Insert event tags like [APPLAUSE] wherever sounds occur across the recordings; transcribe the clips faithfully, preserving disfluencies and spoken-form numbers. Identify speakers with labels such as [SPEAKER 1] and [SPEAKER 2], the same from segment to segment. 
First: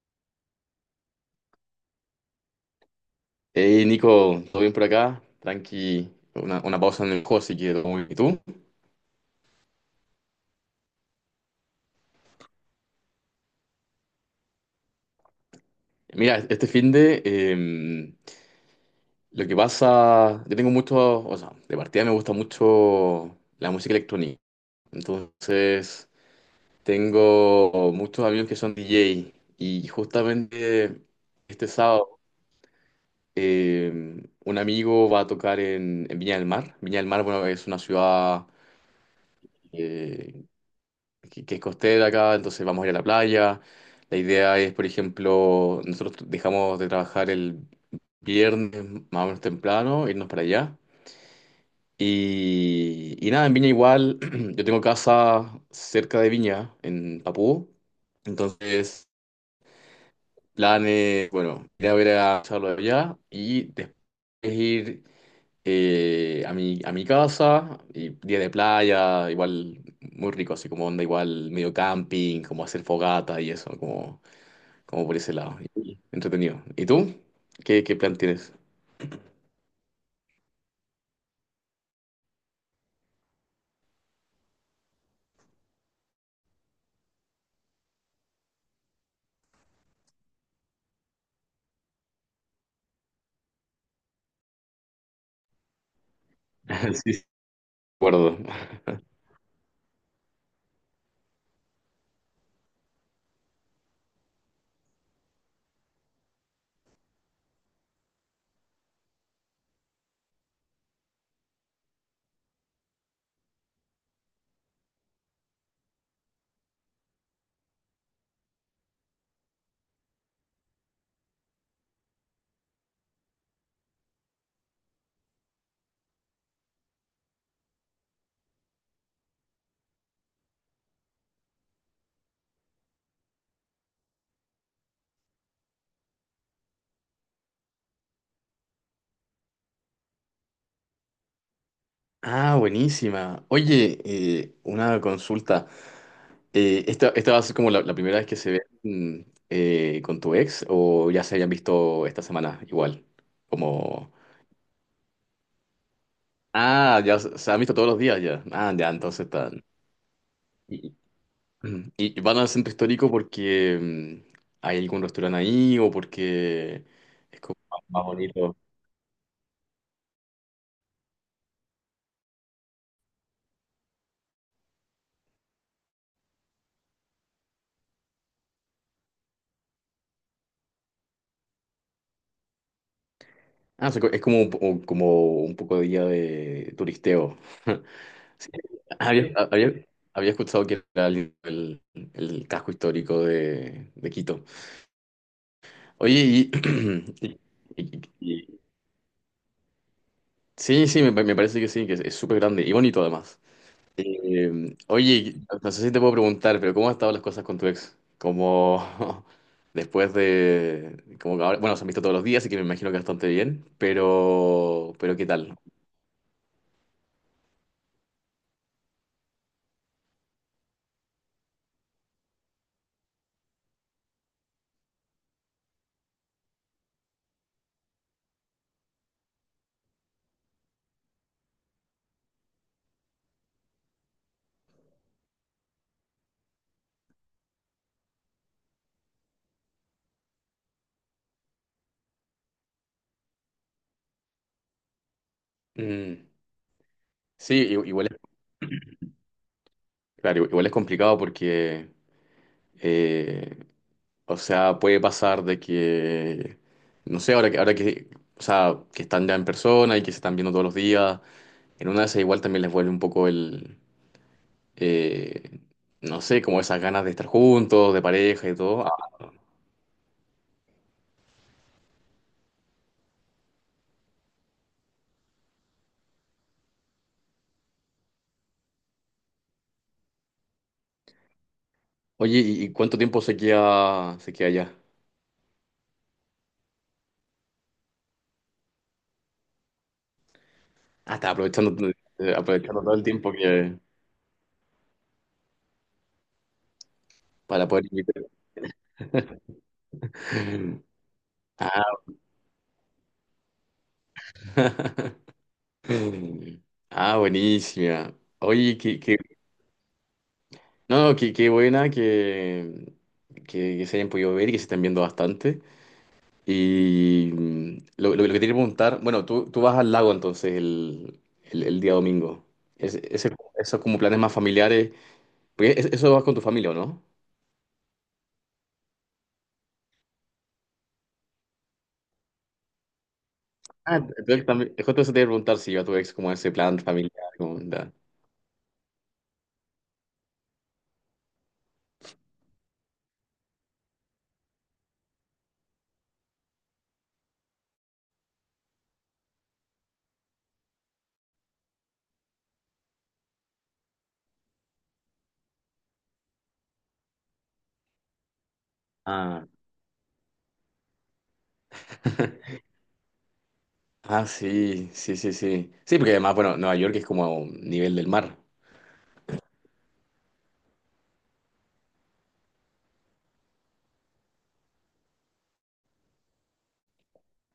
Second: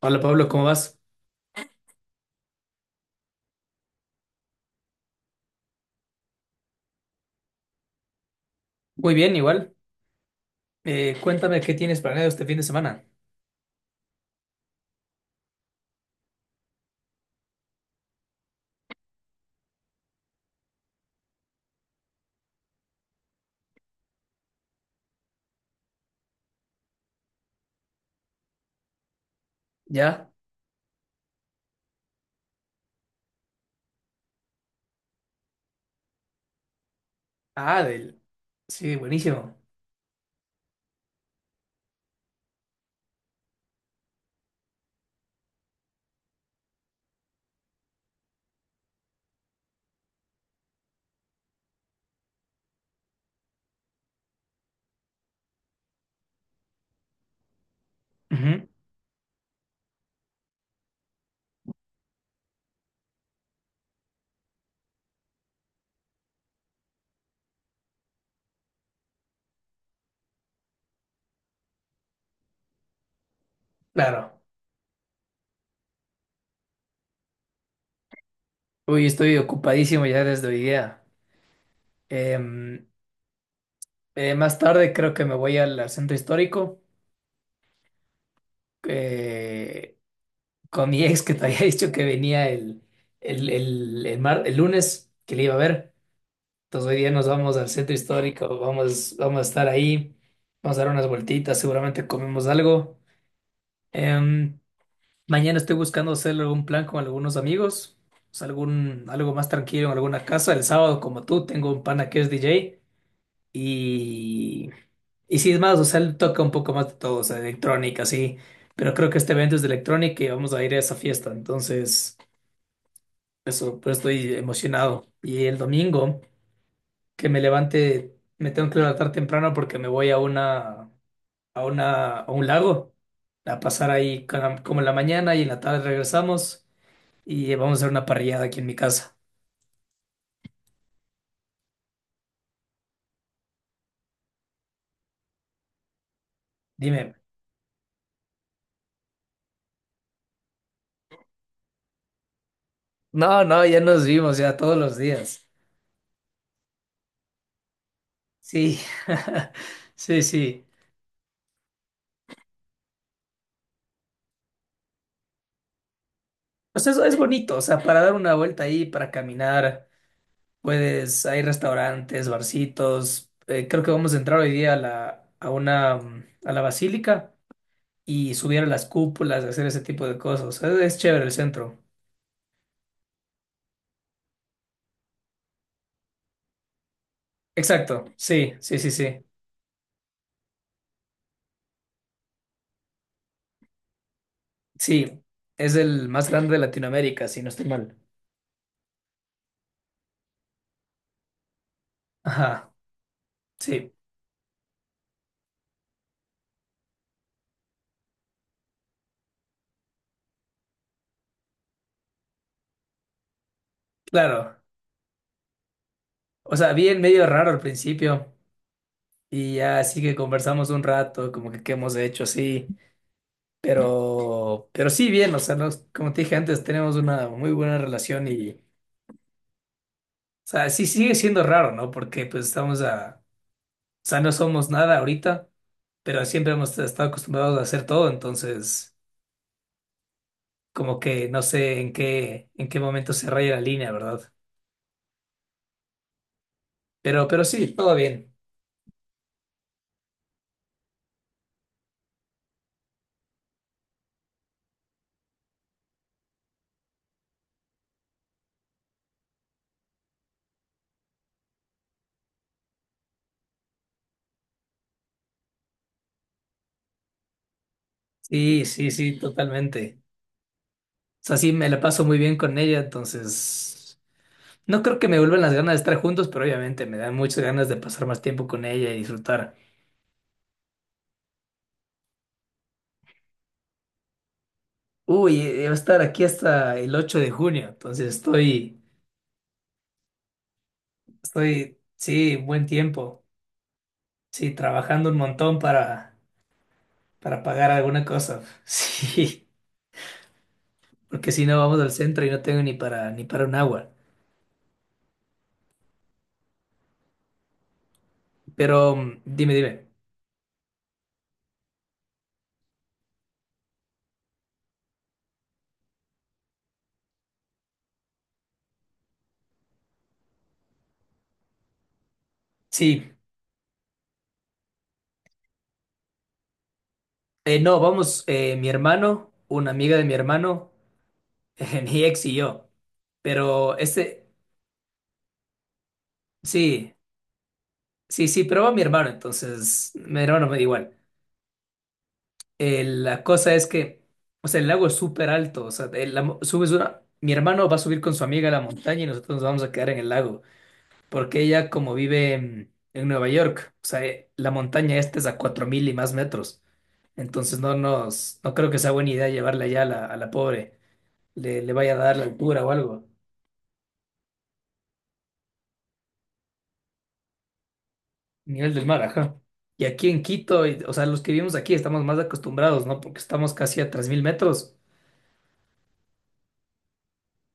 [SPEAKER 1] Hola Pablo, ¿cómo vas?
[SPEAKER 2] Hey Nico, ¿todo bien por acá? Tranqui, una, una pausa en el juego si quiero. ¿Y tú?
[SPEAKER 1] Muy bien, igual. Eh, cuéntame qué tienes planeado este fin de semana.
[SPEAKER 2] Mira, este fin de em, lo que pasa, yo tengo mucho, o sea, de partida me gusta mucho la música electrónica. Entonces, tengo muchos amigos que son D J y
[SPEAKER 1] ¿Ya?
[SPEAKER 2] justamente este sábado em, un amigo va a tocar en, en Viña del Mar. Viña del Mar, bueno, es una
[SPEAKER 1] Ah, del...
[SPEAKER 2] ciudad,
[SPEAKER 1] Sí, buenísimo.
[SPEAKER 2] eh, que, que es costera acá, entonces vamos a ir a la playa. La idea es, por ejemplo, nosotros dejamos de trabajar el viernes más o menos temprano, irnos para allá. Y, y nada, en Viña igual, [CLEARS THROAT] yo tengo casa cerca de Viña, en Papú.
[SPEAKER 1] Ujú.
[SPEAKER 2] Entonces, planes, bueno, ir a ver a Gonzalo allá y después ir eh, a mi, a mi casa, y día de playa, igual muy rico, así como onda igual medio camping, como hacer fogata y eso, como,
[SPEAKER 1] Claro.
[SPEAKER 2] como por ese lado. Y entretenido. ¿Y tú? ¿Qué, qué plan tienes?
[SPEAKER 1] Uy, estoy ocupadísimo ya desde hoy día. Em, eh, Más tarde creo que me voy al, al centro histórico eh, con mi ex, que te había [LAUGHS] dicho que venía el, el, el, el, mar- el lunes, que le iba a ver. Entonces hoy
[SPEAKER 2] [LAUGHS]
[SPEAKER 1] día
[SPEAKER 2] Sí, sí, de
[SPEAKER 1] nos vamos al centro
[SPEAKER 2] acuerdo.
[SPEAKER 1] histórico, vamos, vamos a estar ahí, vamos a dar unas vueltitas, seguramente comemos algo. Em, Mañana estoy buscando hacer algún plan con algunos amigos, o sea, algún, algo más tranquilo en alguna casa. El sábado, como tú, tengo un pana que es D J, y, y sí, es más, o sea, él toca un poco más de todo, o sea, de electrónica, sí, pero creo que este evento es de electrónica y vamos a ir a esa fiesta. Entonces, eso, pero estoy emocionado. Y el domingo, que me levante, me tengo que levantar temprano porque me voy a una, a una, a un lago, a pasar ahí ca- como en la mañana, y en la tarde regresamos y vamos a hacer una parrillada aquí en mi casa.
[SPEAKER 2] Ah, buenísima. Oye, eh, una consulta. Eh, ¿esta,
[SPEAKER 1] Dime.
[SPEAKER 2] esta va a ser como la, la primera vez que se ven eh, con tu ex o ya se habían visto esta semana igual?
[SPEAKER 1] No, no, ya nos
[SPEAKER 2] Como,
[SPEAKER 1] vimos ya todos los días.
[SPEAKER 2] ah, ya se se han visto todos los días ya. Ah,
[SPEAKER 1] Sí,
[SPEAKER 2] ya, entonces están.
[SPEAKER 1] [LAUGHS] sí, sí.
[SPEAKER 2] [CLEARS THROAT] Mm. ¿Y van al centro histórico porque mm, hay algún restaurante ahí o
[SPEAKER 1] O
[SPEAKER 2] porque
[SPEAKER 1] sea, eso es bonito, o sea, para
[SPEAKER 2] más
[SPEAKER 1] dar una
[SPEAKER 2] bonito?
[SPEAKER 1] vuelta ahí, para caminar, puedes, hay restaurantes, barcitos. Eh, creo que vamos a entrar hoy día a la, a una, mm, a la basílica y subir a las cúpulas, hacer ese tipo de cosas. O sea, es chévere el centro.
[SPEAKER 2] Ah, o sea, co- es como, un po- o- como un poco de día de turisteo. [LAUGHS]
[SPEAKER 1] Exacto,
[SPEAKER 2] Sí.
[SPEAKER 1] sí, sí, sí, sí.
[SPEAKER 2] Había, había- había escuchado que era el el- el casco histórico de, de Quito.
[SPEAKER 1] Sí, es el
[SPEAKER 2] Oye,
[SPEAKER 1] más
[SPEAKER 2] y,
[SPEAKER 1] grande de
[SPEAKER 2] [CLEARS THROAT]
[SPEAKER 1] Latinoamérica,
[SPEAKER 2] y-
[SPEAKER 1] si no estoy mal.
[SPEAKER 2] y- y- sí, sí, me, me parece que sí, que es es súper grande
[SPEAKER 1] Ajá,
[SPEAKER 2] y bonito además.
[SPEAKER 1] sí,
[SPEAKER 2] Eh, oye, no no sé si te puedo preguntar, pero ¿cómo han estado las cosas con tu ex? Como [LAUGHS] después de, como que ahora, bueno, se han visto todos los días, así que me imagino que bastante bien,
[SPEAKER 1] claro.
[SPEAKER 2] pero, pero ¿qué tal?
[SPEAKER 1] O sea, bien, medio raro al principio, y ya, así que conversamos un rato, como que qué hemos hecho así, pero, pero sí, bien. O sea, nos- como te dije antes, tenemos una muy buena relación. Y, o sea, sí, sigue siendo raro, ¿no? Porque pues estamos a, o sea, no somos nada ahorita, pero siempre hemos estado acostumbrados a hacer todo. Entonces, como que no sé en qué, en qué, momento se raya la línea, ¿verdad?
[SPEAKER 2] Mm,
[SPEAKER 1] Pero, pero
[SPEAKER 2] sí,
[SPEAKER 1] sí,
[SPEAKER 2] i-
[SPEAKER 1] todo
[SPEAKER 2] igual es,
[SPEAKER 1] bien.
[SPEAKER 2] claro, igual es complicado porque, eh, o sea, puede pasar de que, no sé, ahora que, ahora que, o sea, que están ya en persona y que se están viendo todos los días, en una de esas igual también les vuelve un poco el eh, no sé, como esas ganas de estar juntos, de pareja y
[SPEAKER 1] Sí,
[SPEAKER 2] todo.
[SPEAKER 1] sí,
[SPEAKER 2] Ah,
[SPEAKER 1] sí, totalmente. O sea, sí, me la paso muy bien con ella, entonces. No creo que me vuelvan las ganas de estar juntos, pero obviamente me dan muchas ganas de pasar más tiempo con ella y disfrutar.
[SPEAKER 2] oye, ¿y y cuánto tiempo se queda, se queda allá?
[SPEAKER 1] Uy, eh, va a estar aquí hasta el ocho de junio. Entonces estoy,
[SPEAKER 2] Ah, está
[SPEAKER 1] estoy,
[SPEAKER 2] aprovechando, eh,
[SPEAKER 1] sí, buen
[SPEAKER 2] aprovechando todo el
[SPEAKER 1] tiempo,
[SPEAKER 2] tiempo que
[SPEAKER 1] sí, trabajando un montón para, para
[SPEAKER 2] para
[SPEAKER 1] pagar
[SPEAKER 2] poder
[SPEAKER 1] alguna
[SPEAKER 2] invitar.
[SPEAKER 1] cosa, [LAUGHS] sí,
[SPEAKER 2] [LAUGHS]
[SPEAKER 1] porque si no vamos
[SPEAKER 2] Ah,
[SPEAKER 1] al centro y no tengo ni para, ni para un agua.
[SPEAKER 2] mm, ah, buenísima. Oye,
[SPEAKER 1] Pero
[SPEAKER 2] qué, qué-
[SPEAKER 1] mm, dime, dime.
[SPEAKER 2] no, qué, qué buena que, que, que se hayan podido ver y que se estén viendo bastante. Y mm, lo lo- lo que te quería preguntar, bueno, tú, tú vas al lago entonces el el- el día domingo. Es-
[SPEAKER 1] Sí,
[SPEAKER 2] ese- esos como planes más familiares. Porque es- eso vas con tu familia, ¿o no?
[SPEAKER 1] eh, no, vamos, eh, mi hermano, una amiga de mi hermano, [LAUGHS] mi ex y yo, pero
[SPEAKER 2] Ah,
[SPEAKER 1] ese,
[SPEAKER 2] entonces también, es justo eso te iba a preguntar si iba tu ex como ese plan
[SPEAKER 1] sí.
[SPEAKER 2] familiar, como onda.
[SPEAKER 1] Sí, sí, pero va mi hermano, entonces mi hermano me da igual. Eh, la cosa es que, o sea, el lago es súper alto. O sea, el- la mo- subes una, mi hermano va a subir con su amiga a la montaña, y nosotros nos vamos a quedar en el lago, porque ella, como vive en, en Nueva York, o sea, eh, la montaña esta es a cuatro mil y más metros. Entonces no nos, no creo que sea buena idea
[SPEAKER 2] Ah.
[SPEAKER 1] llevarla allá, a la, a la pobre, le, le vaya a dar la altura
[SPEAKER 2] [LAUGHS]
[SPEAKER 1] o algo.
[SPEAKER 2] Ah, sí, sí, sí, sí. Sí, porque además, bueno, Nueva York es como a un nivel del mar.
[SPEAKER 1] Nivel del mar, ajá. Y aquí en Quito, y- o sea, los que vivimos aquí estamos más acostumbrados, ¿no? Porque estamos casi a tres mil metros.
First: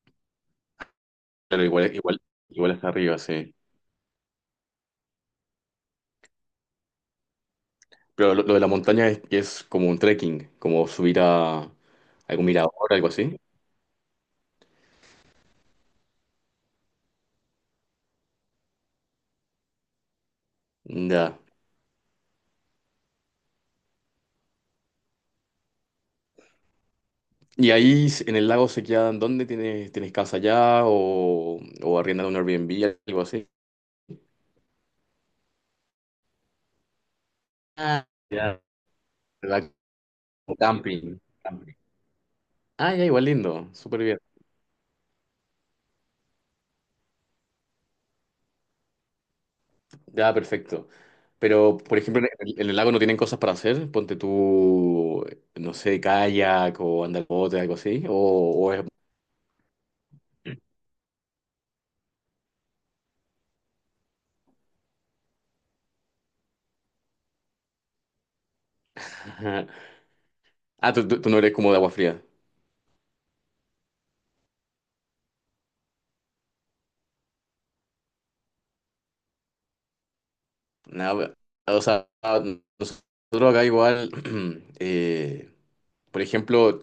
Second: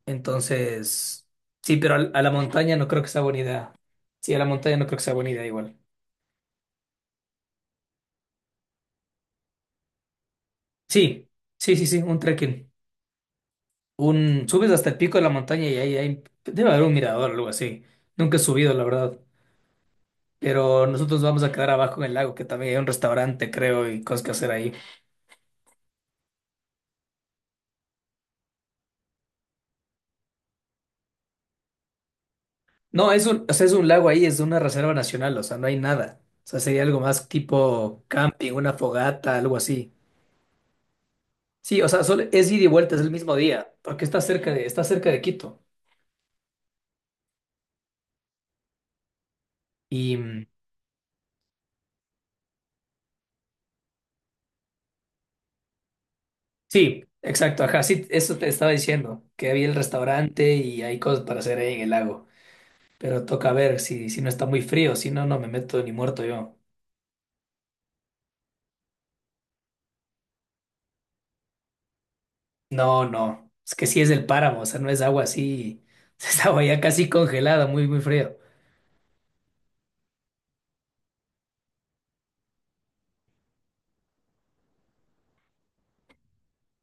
[SPEAKER 1] Entonces,
[SPEAKER 2] Pero
[SPEAKER 1] sí,
[SPEAKER 2] igual,
[SPEAKER 1] pero al- a,
[SPEAKER 2] igual,
[SPEAKER 1] la
[SPEAKER 2] igual
[SPEAKER 1] montaña no
[SPEAKER 2] hasta
[SPEAKER 1] creo que
[SPEAKER 2] arriba,
[SPEAKER 1] sea buena
[SPEAKER 2] sí.
[SPEAKER 1] idea. Sí, a la montaña no creo que sea buena idea, igual.
[SPEAKER 2] Pero lo, lo de la montaña es que es como un trekking, como subir
[SPEAKER 1] Sí,
[SPEAKER 2] a
[SPEAKER 1] sí, sí, sí, un
[SPEAKER 2] algún
[SPEAKER 1] trekking.
[SPEAKER 2] mirador, algo así.
[SPEAKER 1] Un, subes hasta el pico de la montaña, y ahí, ahí debe haber un mirador o algo así. Nunca he subido, la verdad. Pero nosotros
[SPEAKER 2] Ya.
[SPEAKER 1] vamos a quedar abajo en el lago, que también hay un restaurante, creo, y cosas que hacer ahí.
[SPEAKER 2] Y ahí s- en el lago se quedan, ¿dónde tienes, tienes casa allá? O, ¿o arriendan un Airbnb,
[SPEAKER 1] No,
[SPEAKER 2] algo
[SPEAKER 1] es un,
[SPEAKER 2] así?
[SPEAKER 1] o sea, es un lago ahí, es una reserva nacional, o sea, no hay nada. O sea, sería algo más tipo
[SPEAKER 2] Ah,
[SPEAKER 1] camping,
[SPEAKER 2] ya.
[SPEAKER 1] una fogata, algo
[SPEAKER 2] ¿Verdad?
[SPEAKER 1] así.
[SPEAKER 2] Como camping.
[SPEAKER 1] Sí, o sea, solo es ida y
[SPEAKER 2] Ah,
[SPEAKER 1] vuelta, es
[SPEAKER 2] ya,
[SPEAKER 1] el
[SPEAKER 2] igual
[SPEAKER 1] mismo
[SPEAKER 2] lindo,
[SPEAKER 1] día,
[SPEAKER 2] súper
[SPEAKER 1] porque está
[SPEAKER 2] bien.
[SPEAKER 1] cerca de, está cerca de Quito. Y
[SPEAKER 2] Ya,
[SPEAKER 1] mm,
[SPEAKER 2] perfecto. Pero, por ejemplo, en el, en el lago no tienen cosas para hacer. Ponte tú, no sé, kayak o
[SPEAKER 1] sí,
[SPEAKER 2] andar en bote,
[SPEAKER 1] exacto,
[SPEAKER 2] algo
[SPEAKER 1] ajá,
[SPEAKER 2] así.
[SPEAKER 1] sí,
[SPEAKER 2] ¿O
[SPEAKER 1] eso te estaba
[SPEAKER 2] o es?
[SPEAKER 1] diciendo, que había el restaurante y hay cosas para hacer ahí en el lago, pero toca ver si, si no está muy frío. Si no, no me meto ni muerto yo.
[SPEAKER 2] [LAUGHS] Ah, tú, tú- tú no eres como de agua fría.
[SPEAKER 1] No, no, es que sí es del páramo, o sea, no es agua así, [LAUGHS] es agua ya casi congelada, muy, muy frío.
[SPEAKER 2] Nada, o sea, nosotros acá igual, [CLEARS THROAT] eh, por ejemplo,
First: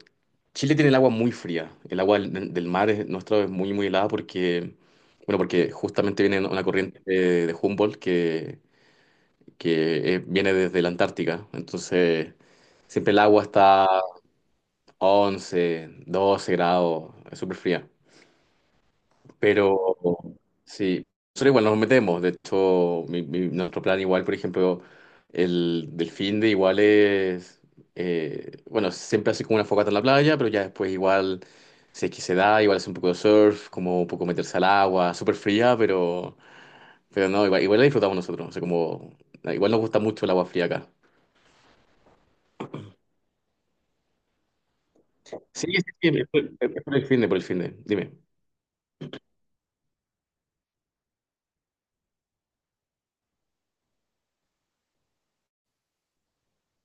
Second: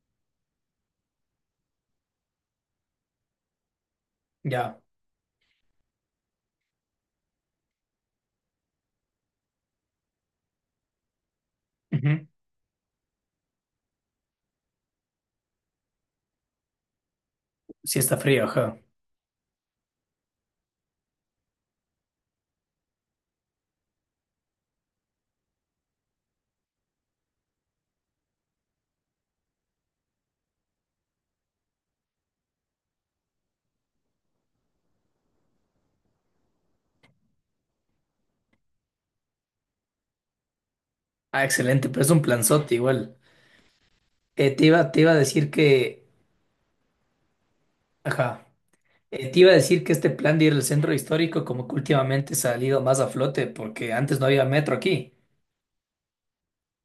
[SPEAKER 2] Chile tiene el agua muy fría. El agua del del mar es, nuestro es muy, muy helada porque,
[SPEAKER 1] Ya.
[SPEAKER 2] bueno, porque justamente viene una corriente de, de Humboldt que que eh, viene desde la Antártica.
[SPEAKER 1] Ujú.
[SPEAKER 2] Entonces, siempre el agua está a once, doce grados, es súper fría.
[SPEAKER 1] Sí, está frío, ajá.
[SPEAKER 2] Pero sí, nosotros igual nos metemos. De hecho, mi- mi- nuestro plan igual, por ejemplo, el del fin de igual es, eh, bueno, siempre así como una fogata en la playa, pero ya después igual, si es que se da, igual hace un poco de surf, como un poco meterse al agua, súper fría, pero... Pero no, igual, igual la disfrutamos nosotros. O sea, como, igual nos gusta mucho el agua fría acá.
[SPEAKER 1] Ah, excelente, pero es un planzote igual. Eh, te iba, te iba a decir
[SPEAKER 2] Sí, sí,
[SPEAKER 1] que,
[SPEAKER 2] sí, por por- por el fin de, por el fin de. Dime.
[SPEAKER 1] ajá, eh, te iba a decir que este plan de ir al centro histórico, como que últimamente ha salido más a flote porque antes no había metro aquí.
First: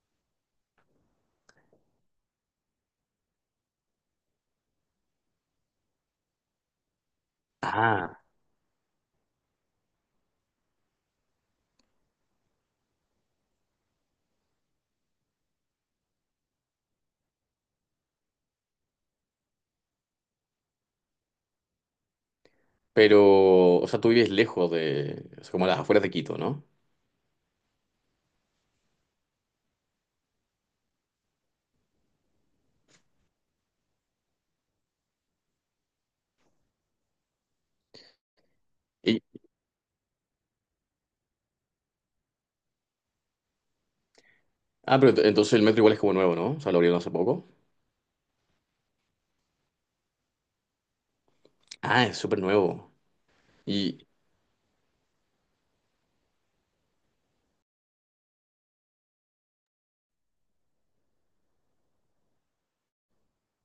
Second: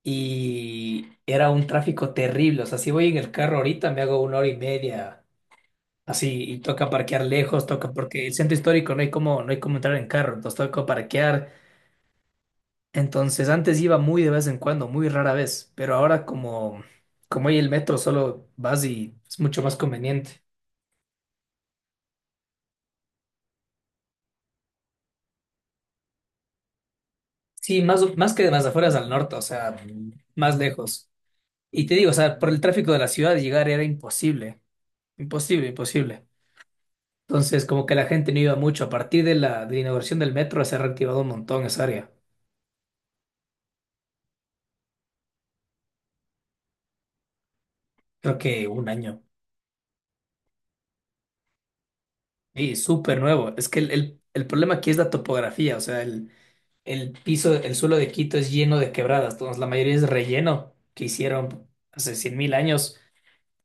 [SPEAKER 1] Y era un tráfico terrible. O sea, si voy en el carro ahorita me hago una hora y media, así, y toca parquear lejos. Toca,
[SPEAKER 2] Ah,
[SPEAKER 1] porque el centro histórico no hay como, no hay como entrar en carro, entonces toca parquear. Entonces antes iba muy de vez en cuando, muy rara vez, pero ahora, como, como hay el metro, solo vas y es mucho más conveniente.
[SPEAKER 2] pero, o sea, tú vives lejos de, o sea, como a las afueras de Quito, ¿no?
[SPEAKER 1] Sí, más, más que de las afueras, al norte, o sea, más lejos. Y te digo, o sea, por el tráfico de la ciudad llegar era imposible, imposible, imposible. Entonces, como que la gente no iba mucho. A
[SPEAKER 2] Y,
[SPEAKER 1] partir de la, de la inauguración del metro se ha reactivado un montón esa área.
[SPEAKER 2] ah, pero ent- entonces el metro igual es como nuevo, ¿no? O sea, lo abrieron hace poco.
[SPEAKER 1] Creo que un año.
[SPEAKER 2] Ah, es súper
[SPEAKER 1] Y
[SPEAKER 2] nuevo.
[SPEAKER 1] súper nuevo. Es que el,
[SPEAKER 2] Y,
[SPEAKER 1] el, el problema aquí es la topografía. O sea, el, el piso, el suelo de Quito es lleno de quebradas. Entonces la mayoría es relleno que hicieron hace cien mil años.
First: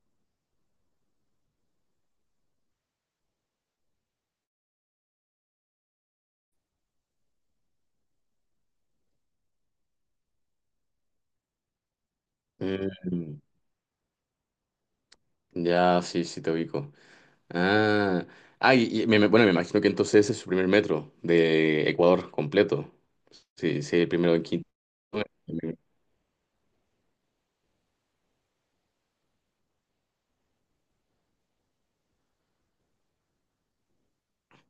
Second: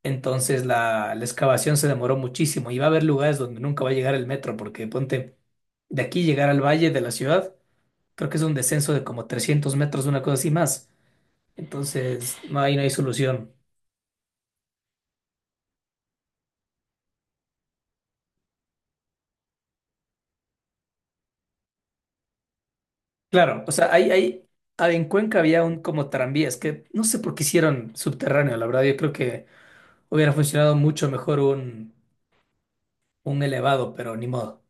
[SPEAKER 1] Entonces la, la excavación se demoró muchísimo. Y va a haber lugares donde nunca va a llegar el metro, porque ponte, de aquí llegar al valle de la ciudad, creo que es un descenso de como trescientos metros, una cosa así, más. Entonces, no, ahí no hay
[SPEAKER 2] mm,
[SPEAKER 1] solución.
[SPEAKER 2] ya, sí, sí, te ubico. Ah, ah y, y me, me- bueno, me imagino que entonces ese es su primer metro de Ecuador completo.
[SPEAKER 1] Claro, o
[SPEAKER 2] Sí,
[SPEAKER 1] sea,
[SPEAKER 2] sí, el
[SPEAKER 1] hay,
[SPEAKER 2] primero en
[SPEAKER 1] hay,
[SPEAKER 2] Quito.
[SPEAKER 1] ah, en Cuenca había un como tranvías que no sé por qué hicieron subterráneo, la verdad. Yo creo que hubiera funcionado mucho mejor un, un elevado, pero ni modo.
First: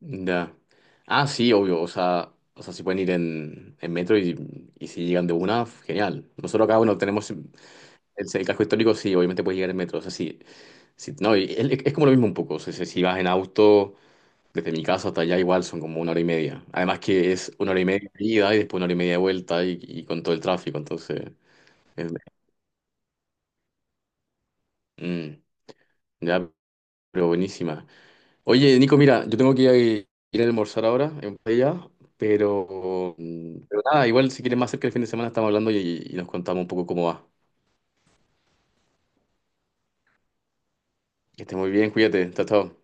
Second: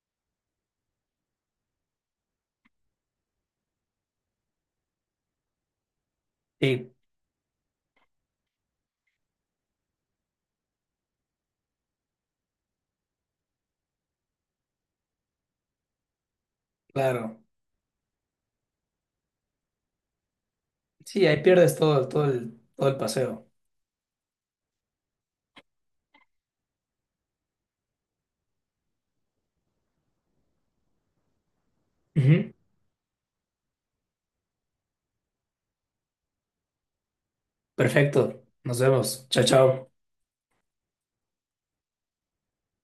[SPEAKER 2] Ya. Ah, sí, obvio. O sea, o sea, si pueden ir en, en metro y, y si llegan de una, genial. Nosotros acá,
[SPEAKER 1] Sí,
[SPEAKER 2] bueno, tenemos el, el casco histórico, sí, obviamente puedes llegar en metro. O sea, sí. sí, no, y es, es como lo mismo un poco. O sea, si si vas en auto, desde mi casa hasta allá, igual son como una hora y media. Además que
[SPEAKER 1] claro.
[SPEAKER 2] es una hora y media de ida y después una hora y media de vuelta y, y con todo el tráfico. Entonces,
[SPEAKER 1] Sí, ahí pierdes todo,
[SPEAKER 2] es
[SPEAKER 1] todo el, todo el paseo.
[SPEAKER 2] mm, ya, pero buenísima. Oye, Nico, mira, yo tengo que ir a almorzar ahora en Botella,
[SPEAKER 1] Ujú.
[SPEAKER 2] pero, mm, pero nada, igual si quieres más cerca el fin de semana estamos hablando y, y nos contamos un poco cómo va.
[SPEAKER 1] Perfecto, nos vemos. Chao, chao.
[SPEAKER 2] Que estés muy bien, cuídate, chao, chao.